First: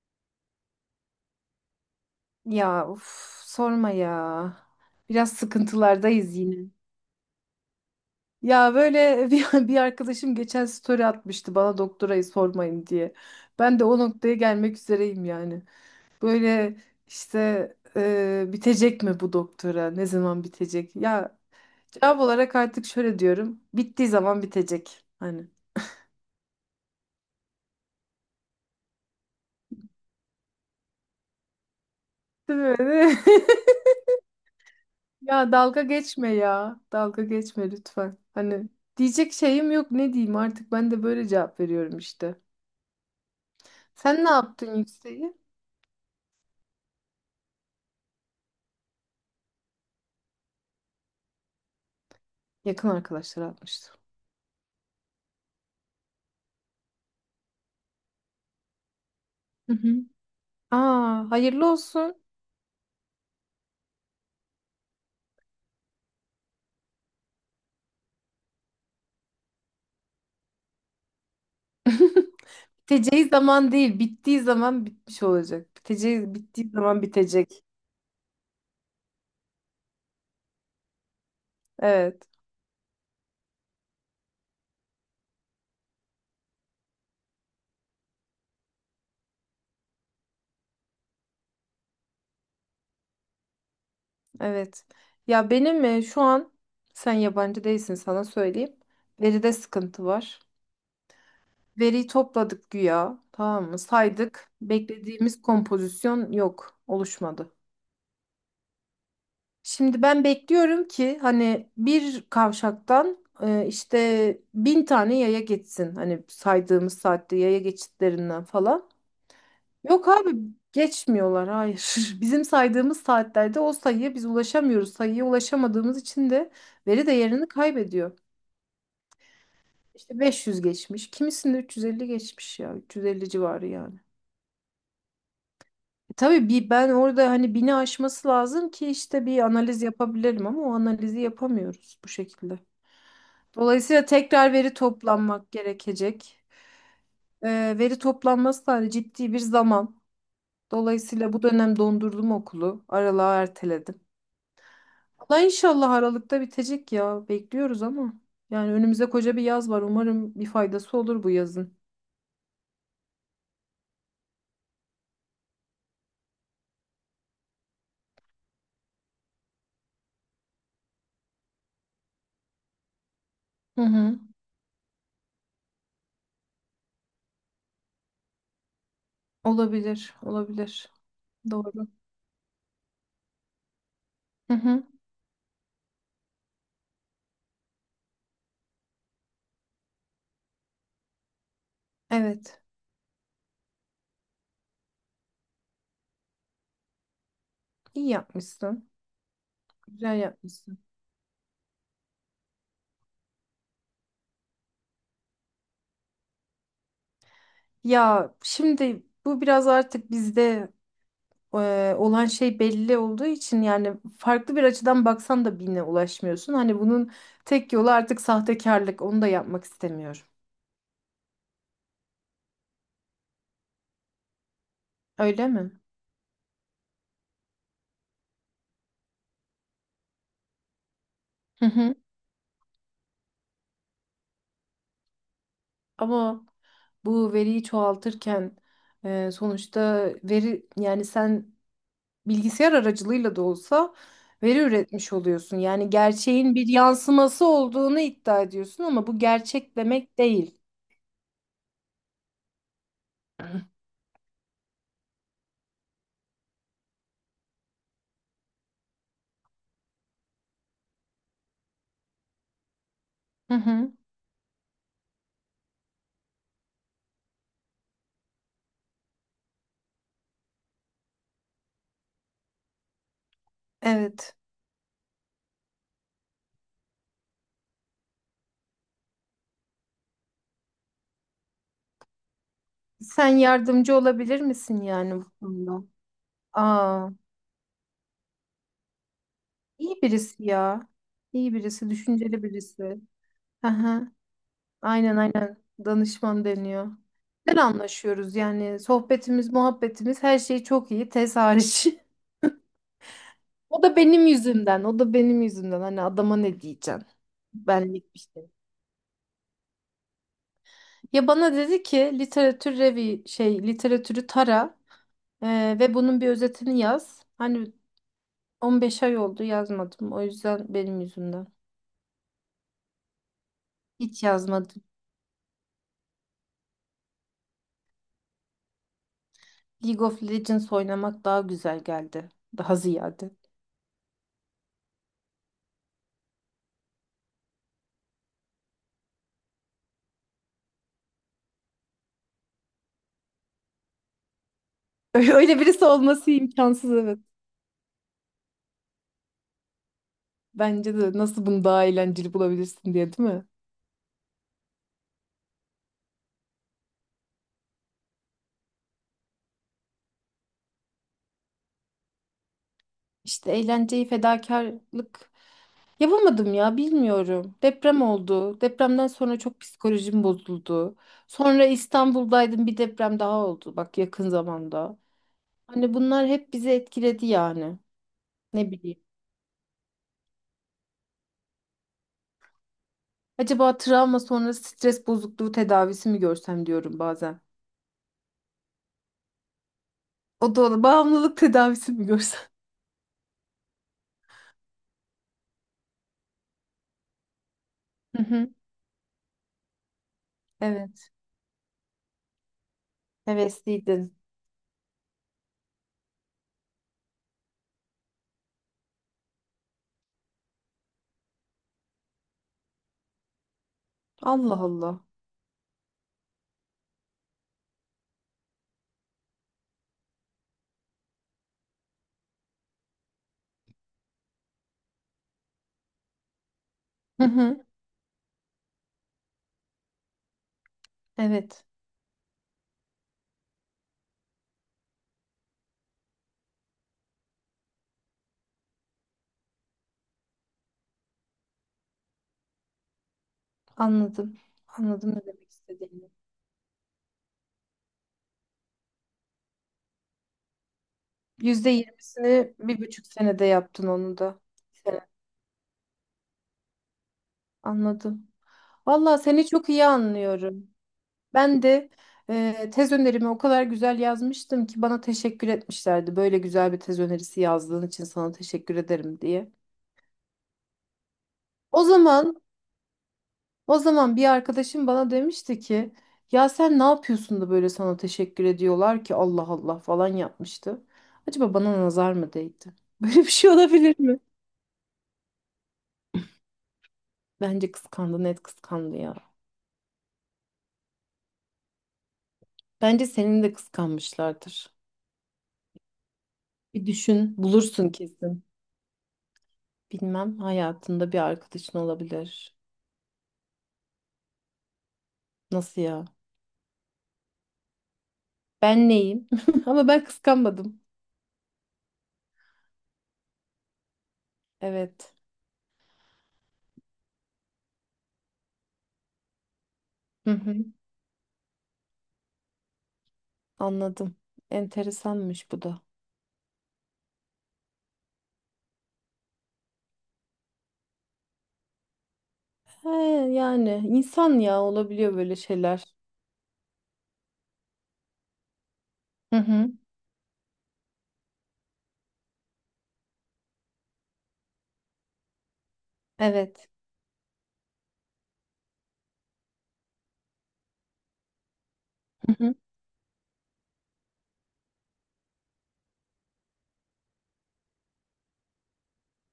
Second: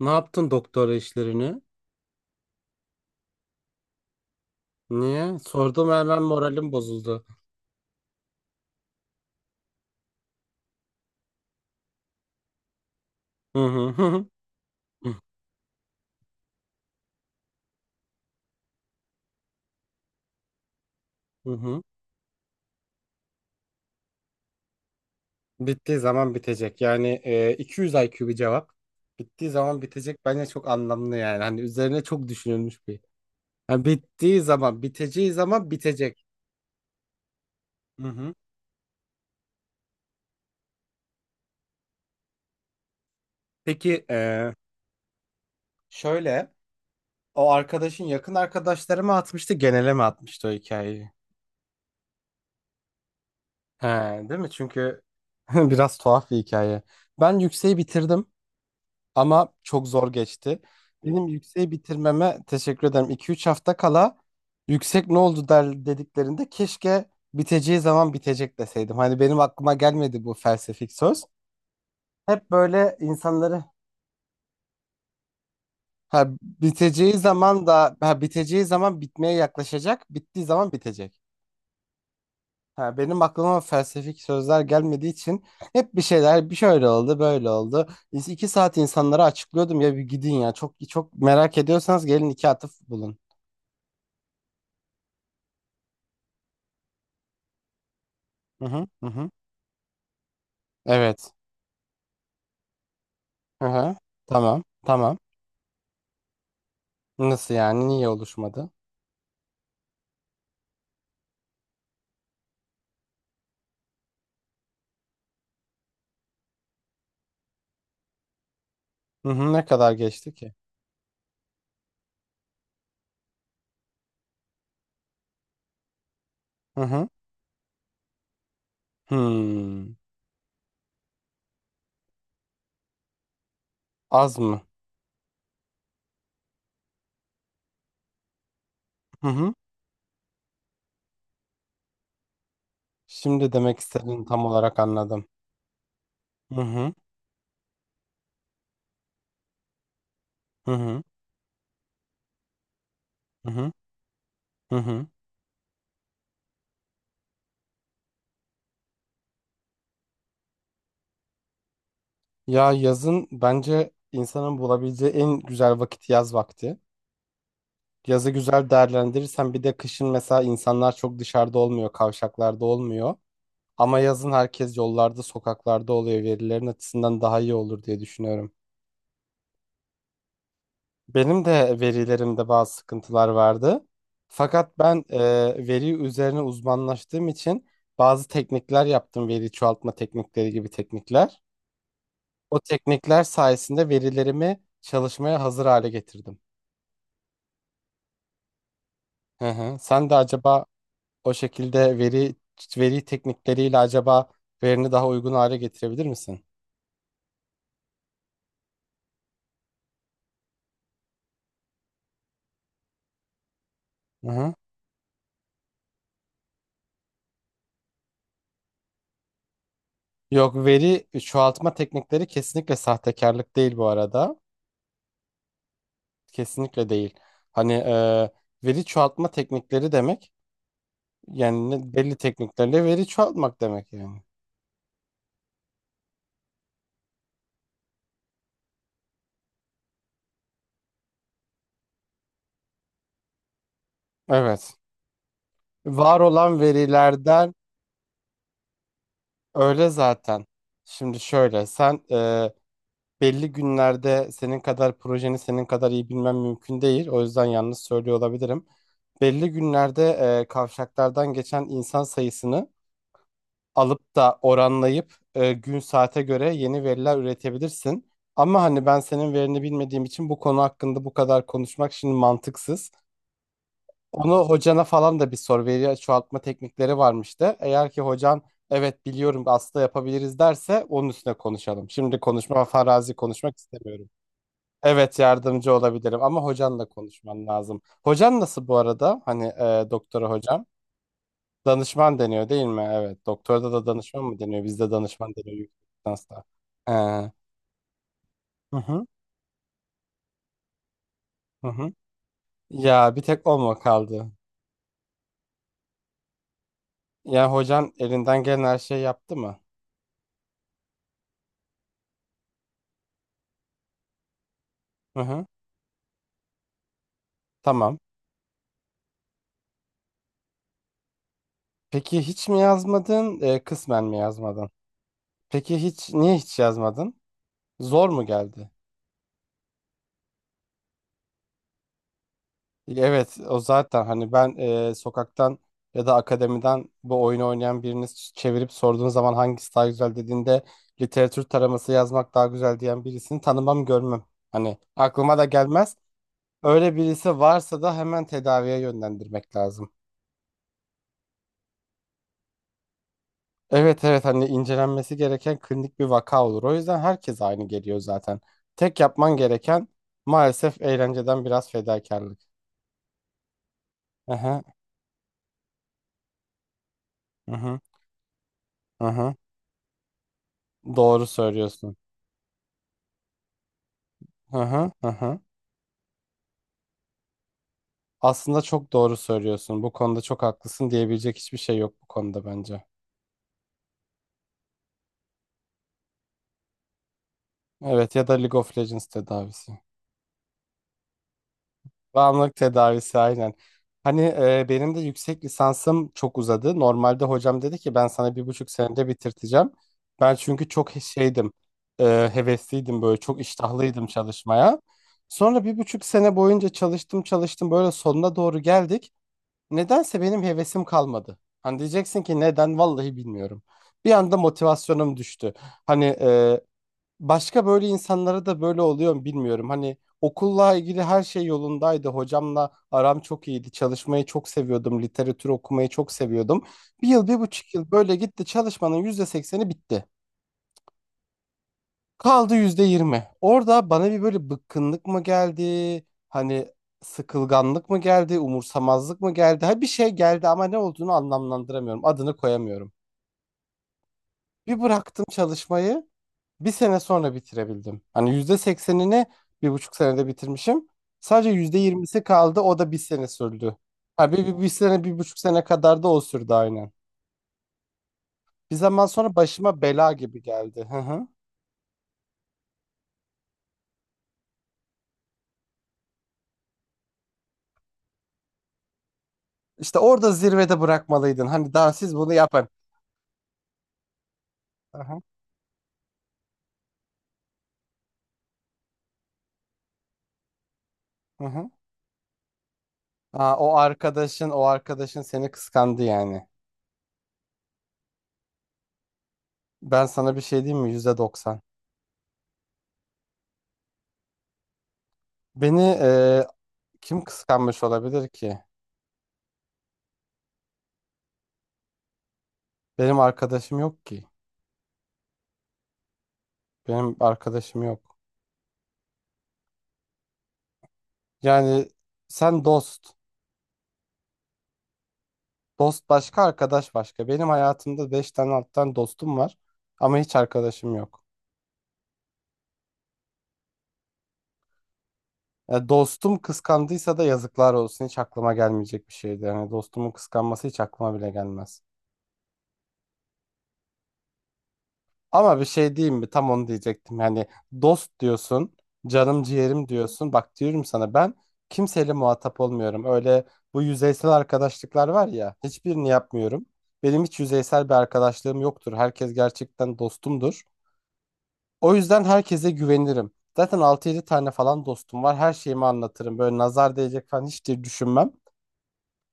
Ne yaptın doktora işlerini? Ya uf, sorma ya. Biraz Niye? Sordum hemen sıkıntılardayız yine. moralim bozuldu. Ya böyle bir arkadaşım geçen story atmıştı bana doktorayı sormayın diye. Hı Ben de hı o hı noktaya gelmek hı. üzereyim yani. Böyle işte bitecek mi bu doktora? Ne zaman bitecek? Ya Hı hı. cevap olarak artık şöyle diyorum. Bittiği zaman bitecek. Hani. Bittiği zaman bitecek. Yani, 200 IQ bir cevap. Bittiği zaman bitecek bence çok anlamlı yani. Hani üzerine çok Değil düşünülmüş bir. mi? Yani bittiği zaman, biteceği Ya zaman dalga bitecek. geçme ya. Dalga geçme Hı lütfen. hı. Hani diyecek şeyim yok, ne diyeyim artık, ben de böyle cevap veriyorum işte. Peki, Sen ne yaptın yükseği? şöyle o arkadaşın yakın arkadaşları mı atmıştı, genele mi atmıştı o hikayeyi? Yakın arkadaşlar He, atmıştı. değil mi? Çünkü biraz tuhaf bir hikaye. Ben yükseği bitirdim. Ama Hı çok hı. zor geçti. Benim Aa, hayırlı yükseği olsun. bitirmeme teşekkür ederim. 2-3 hafta kala yüksek ne oldu der dediklerinde keşke biteceği zaman bitecek deseydim. Hani benim aklıma gelmedi bu felsefik söz. Hep böyle Biteceği insanları, zaman değil, bittiği zaman bitmiş olacak. ha, Bittiği zaman biteceği bitecek. zaman da ha, biteceği zaman bitmeye yaklaşacak, bittiği zaman bitecek. Evet, Ha, benim aklıma felsefik sözler gelmediği için hep bir şeyler bir şöyle oldu, böyle oldu. 2 saat insanlara açıklıyordum ya bir gidin ya çok çok merak ediyorsanız gelin iki atıf bulun. evet. Ya benim şu an sen yabancı değilsin, sana Hı söyleyeyim. hı hı hı. Veride sıkıntı var. Evet. Veriyi topladık güya, Hı tamam mı? hı. Saydık. Tamam. Tamam. Beklediğimiz kompozisyon yok, oluşmadı. Nasıl yani? Niye oluşmadı? Şimdi ben bekliyorum ki hani bir kavşaktan işte 1.000 tane yaya geçsin. Hani saydığımız saatte yaya geçitlerinden falan. Hı hı. Ne kadar Yok abi, geçti ki? geçmiyorlar, hayır. Bizim saydığımız saatlerde o sayıya biz ulaşamıyoruz. Sayıya ulaşamadığımız için de Hı veri hı. değerini kaybediyor. Hmm. İşte 500 geçmiş. Kimisinde 350 geçmiş ya. 350 civarı yani. Az mı? E tabii bir ben orada hani 1.000'i aşması lazım ki işte Hı bir hı. analiz yapabilirim, ama o analizi yapamıyoruz bu şekilde. Şimdi demek Dolayısıyla istediğini tam tekrar veri olarak anladım. toplanmak gerekecek. Hı hı. Veri toplanması da hani ciddi bir zaman. Hı hı. Dolayısıyla bu dönem dondurdum okulu. Aralığa Hı hı. erteledim. Hı hı. Valla inşallah Aralık'ta bitecek ya. Bekliyoruz ama. Yani önümüzde koca bir yaz var. Umarım bir faydası olur bu yazın. Ya yazın bence insanın bulabileceği en güzel vakit yaz vakti. Yazı güzel değerlendirirsen bir de kışın mesela insanlar çok dışarıda olmuyor, kavşaklarda olmuyor. Hı Ama hı. yazın herkes yollarda, sokaklarda oluyor. Verilerin açısından daha iyi olur diye düşünüyorum. Olabilir, olabilir. Benim de Doğru. verilerimde bazı sıkıntılar vardı. Hı Fakat hı. ben veri üzerine uzmanlaştığım için bazı teknikler yaptım. Veri çoğaltma teknikleri gibi teknikler. O Evet. teknikler sayesinde verilerimi çalışmaya hazır hale getirdim. İyi yapmışsın. Hı hı. Sen de Güzel acaba yapmışsın. o şekilde veri teknikleriyle acaba verini daha uygun hale getirebilir misin? Ya şimdi bu biraz artık bizde olan şey belli olduğu için yani Hı hı. farklı bir açıdan baksan da birine ulaşmıyorsun. Hani bunun tek yolu artık sahtekarlık. Onu da yapmak istemiyorum. Yok veri, çoğaltma teknikleri kesinlikle sahtekarlık değil bu arada. Öyle mi? Kesinlikle değil. Hani, veri çoğaltma teknikleri demek Hı yani hı. belli tekniklerle veri çoğaltmak demek yani. Ama bu veriyi çoğaltırken sonuçta veri, yani sen bilgisayar aracılığıyla da olsa veri Evet. üretmiş oluyorsun. Yani Var gerçeğin olan bir yansıması verilerden olduğunu iddia ediyorsun ama bu gerçek öyle demek zaten. değil. Şimdi şöyle sen, belli Hı. günlerde senin kadar projeni senin kadar iyi bilmem mümkün değil. O yüzden yalnız söylüyor olabilirim. Belli günlerde kavşaklardan geçen insan sayısını Hı hı. alıp da oranlayıp, gün saate göre yeni veriler üretebilirsin. Ama hani ben senin verini bilmediğim için bu konu hakkında bu kadar konuşmak şimdi mantıksız. Onu Evet. hocana falan da bir sor. Veri çoğaltma teknikleri varmış da. Eğer ki hocan evet biliyorum aslında yapabiliriz derse onun üstüne konuşalım. Şimdi konuşma farazi Sen konuşmak yardımcı istemiyorum. olabilir misin yani Evet bu yardımcı konuda? olabilirim ama hocanla Aa, konuşman lazım. Hocan nasıl bu arada? Hani, iyi doktora birisi hocam? ya. İyi birisi, Danışman düşünceli deniyor değil mi? birisi. Evet. Doktorda da Aha, danışman mı deniyor? Bizde aynen danışman deniyor aynen. yüksek lisansta. Danışman deniyor. Hı Güzel anlaşıyoruz yani. hı, Sohbetimiz, muhabbetimiz, her şey çok iyi. Tez hı hariç. hı. Ya bir tek o mu O da benim kaldı? yüzümden. O da benim yüzümden. Hani adama ne diyeceksin? Ya hocan Benlik bir elinden şey. gelen her şeyi yaptı mı? Ya bana dedi ki literatür revi şey literatürü tara, Hı hı. Ve bunun bir özetini yaz. Hani Tamam. 15 ay oldu, yazmadım. O yüzden benim yüzümden. Peki hiç mi yazmadın? Kısmen mi Hiç yazmadın? yazmadım. Peki hiç niye hiç yazmadın? Zor mu geldi? League of Legends oynamak daha güzel geldi. Daha ziyade. Evet o zaten hani ben, sokaktan ya da akademiden bu oyunu oynayan birini çevirip sorduğun zaman hangisi daha güzel dediğinde literatür taraması yazmak daha güzel diyen birisini tanımam görmem. Hani aklıma da Öyle birisi gelmez. olması imkansız, Öyle evet. birisi varsa da hemen tedaviye yönlendirmek lazım. Bence de, nasıl bunu daha eğlenceli bulabilirsin diye, değil mi? Evet evet hani incelenmesi gereken klinik bir vaka olur. O yüzden herkes aynı geliyor zaten. Tek yapman gereken maalesef eğlenceden biraz fedakarlık. İşte eğlenceyi Aha, fedakarlık yapamadım ya, bilmiyorum. aha, Deprem oldu. Depremden aha. sonra çok psikolojim bozuldu. Doğru Sonra söylüyorsun. İstanbul'daydım, bir deprem daha oldu bak yakın Aha, zamanda. aha. Hani bunlar hep bizi etkiledi yani. Aslında Ne çok bileyim. doğru söylüyorsun. Bu konuda çok haklısın diyebilecek hiçbir şey yok bu konuda bence. Acaba travma sonrası stres bozukluğu tedavisi mi görsem diyorum bazen. Evet ya da League of Legends tedavisi. O da olur. Bağımlılık tedavisi mi görsem? Bağımlılık tedavisi aynen. Hani, benim de yüksek lisansım çok uzadı. Normalde hocam dedi ki ben Hı sana bir hı. buçuk senede bitirteceğim. Ben çünkü çok Evet. şeydim, hevesliydim böyle çok iştahlıydım Hevesliydin. çalışmaya. Sonra 1,5 sene boyunca çalıştım çalıştım böyle sonuna doğru geldik. Nedense benim hevesim kalmadı. Hani diyeceksin ki neden? Vallahi bilmiyorum. Bir anda Allah Allah. motivasyonum düştü. Hani, başka böyle insanlara da böyle oluyor mu bilmiyorum. Hani okulla ilgili her şey yolundaydı. Hocamla aram çok iyiydi. Çalışmayı çok seviyordum. Literatür okumayı çok seviyordum. Bir Hı yıl, bir hı. buçuk yıl böyle gitti. Çalışmanın %80'i bitti. Evet. Kaldı %20. Orada bana bir böyle bıkkınlık mı geldi? Hani sıkılganlık mı geldi? Umursamazlık mı geldi? Ha bir şey geldi ama ne olduğunu anlamlandıramıyorum. Adını koyamıyorum. Anladım. Bir Anladım bıraktım ne demek çalışmayı. istediğini. Bir sene sonra bitirebildim. Hani %80'ini 1,5 senede bitirmişim. Sadece Yüzde %20'si yirmisini kaldı. bir O da bir buçuk sene senede sürdü. yaptın onu Ha bir, da. bir, bir sene, 1,5 sene kadar da o sürdü aynen. Anladım. Bir zaman Valla sonra seni çok başıma iyi bela gibi anlıyorum. geldi. Hı hı. Ben de tez önerimi o kadar güzel yazmıştım ki bana teşekkür etmişlerdi. Böyle güzel bir tez önerisi yazdığın için sana teşekkür ederim diye. İşte orada zirvede bırakmalıydın. Hani O daha siz bunu zaman yapın. o zaman bir arkadaşım Hı bana hı. demişti ki ya sen ne yapıyorsun da böyle sana teşekkür ediyorlar ki, Allah Allah falan yapmıştı. Hı Acaba hı. bana nazar mı değdi? Böyle bir şey Aa, o olabilir mi? arkadaşın o arkadaşın seni kıskandı yani. Bence kıskandı, net kıskandı ya. Ben sana bir şey diyeyim mi? %90. Bence senin de kıskanmışlardır. Beni Bir kim düşün, kıskanmış bulursun olabilir kesin. ki? Bilmem, hayatında bir arkadaşın olabilir. Benim arkadaşım yok ki. Nasıl ya? Benim arkadaşım yok. Ben neyim? Ama ben kıskanmadım. Yani sen dost. Evet. Dost başka, arkadaş başka. Benim hayatımda beş tane alttan dostum var. Ama Hı hiç hı. arkadaşım yok. Anladım. Enteresanmış bu da. Ya dostum kıskandıysa da yazıklar olsun. Hiç aklıma gelmeyecek bir şeydi. Yani dostumun kıskanması hiç aklıma bile gelmez. He, yani insan, ya olabiliyor böyle Ama bir şeyler. şey diyeyim mi? Tam onu diyecektim. Yani dost diyorsun, Hı canım hı. ciğerim diyorsun. Bak diyorum sana ben kimseyle muhatap olmuyorum. Öyle bu yüzeysel arkadaşlıklar var ya, hiçbirini yapmıyorum. Evet. Benim hiç yüzeysel bir arkadaşlığım yoktur. Herkes gerçekten dostumdur. O yüzden Hı hı. herkese güvenirim. Zaten altı yedi tane falan dostum var. Her şeyimi anlatırım. Böyle nazar değecek falan hiç de düşünmem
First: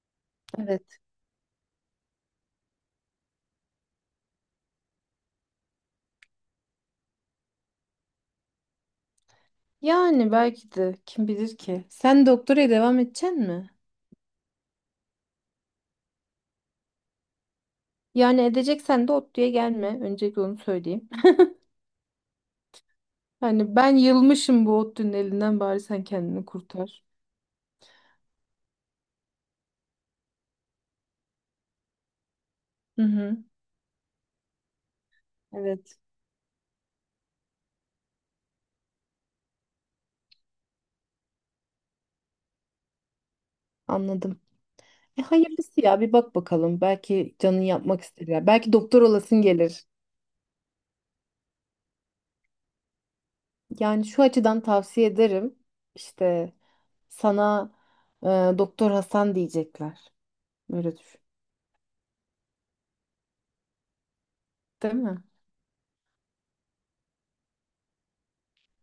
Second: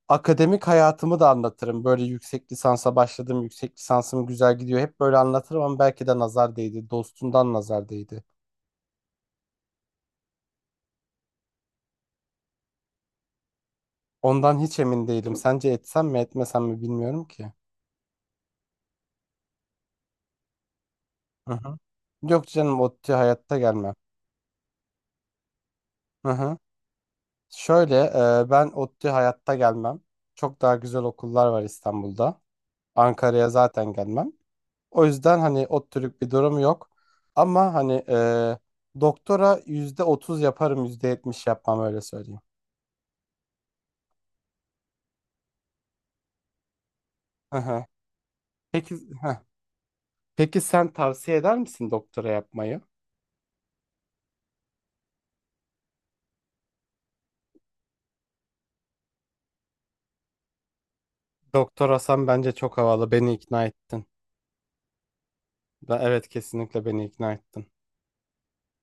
akademik Evet. hayatımı da anlatırım. Böyle yüksek lisansa başladım. Yüksek lisansım güzel gidiyor. Hep böyle anlatırım ama belki de nazar değdi. Dostumdan nazar değdi. Yani belki de, kim bilir ki. Sen doktoraya devam edeceksin mi? Ondan hiç emin değilim. Sence etsem mi etmesem mi bilmiyorum ki. Yani edeceksen de ODTÜ'ye gelme. Öncelikle onu söyleyeyim. Hı hı. Yok canım ODTÜ hayatta Hani gelmem. ben yılmışım bu ODTÜ'nün elinden, bari sen Hı kendini hı. kurtar. Şöyle, ben ODTÜ hayatta gelmem. Çok daha güzel okullar var İstanbul'da. Hı hı. Ankara'ya zaten gelmem. O yüzden hani Evet. ODTÜ'lük bir durum yok. Ama hani, doktora %30 yaparım %70 yapmam öyle söyleyeyim. Anladım. E, hayırlısı ya, bir bak bakalım. Belki canın yapmak ister ya. Belki Peki, doktor olasın heh. gelir. Peki sen tavsiye eder misin doktora yapmayı? Yani şu açıdan tavsiye ederim. İşte sana e, Doktor Hasan diyecekler. Böyle düşün. Doktor Hasan bence çok havalı. Beni ikna ettin. Değil mi? Da, evet kesinlikle beni ikna ettin.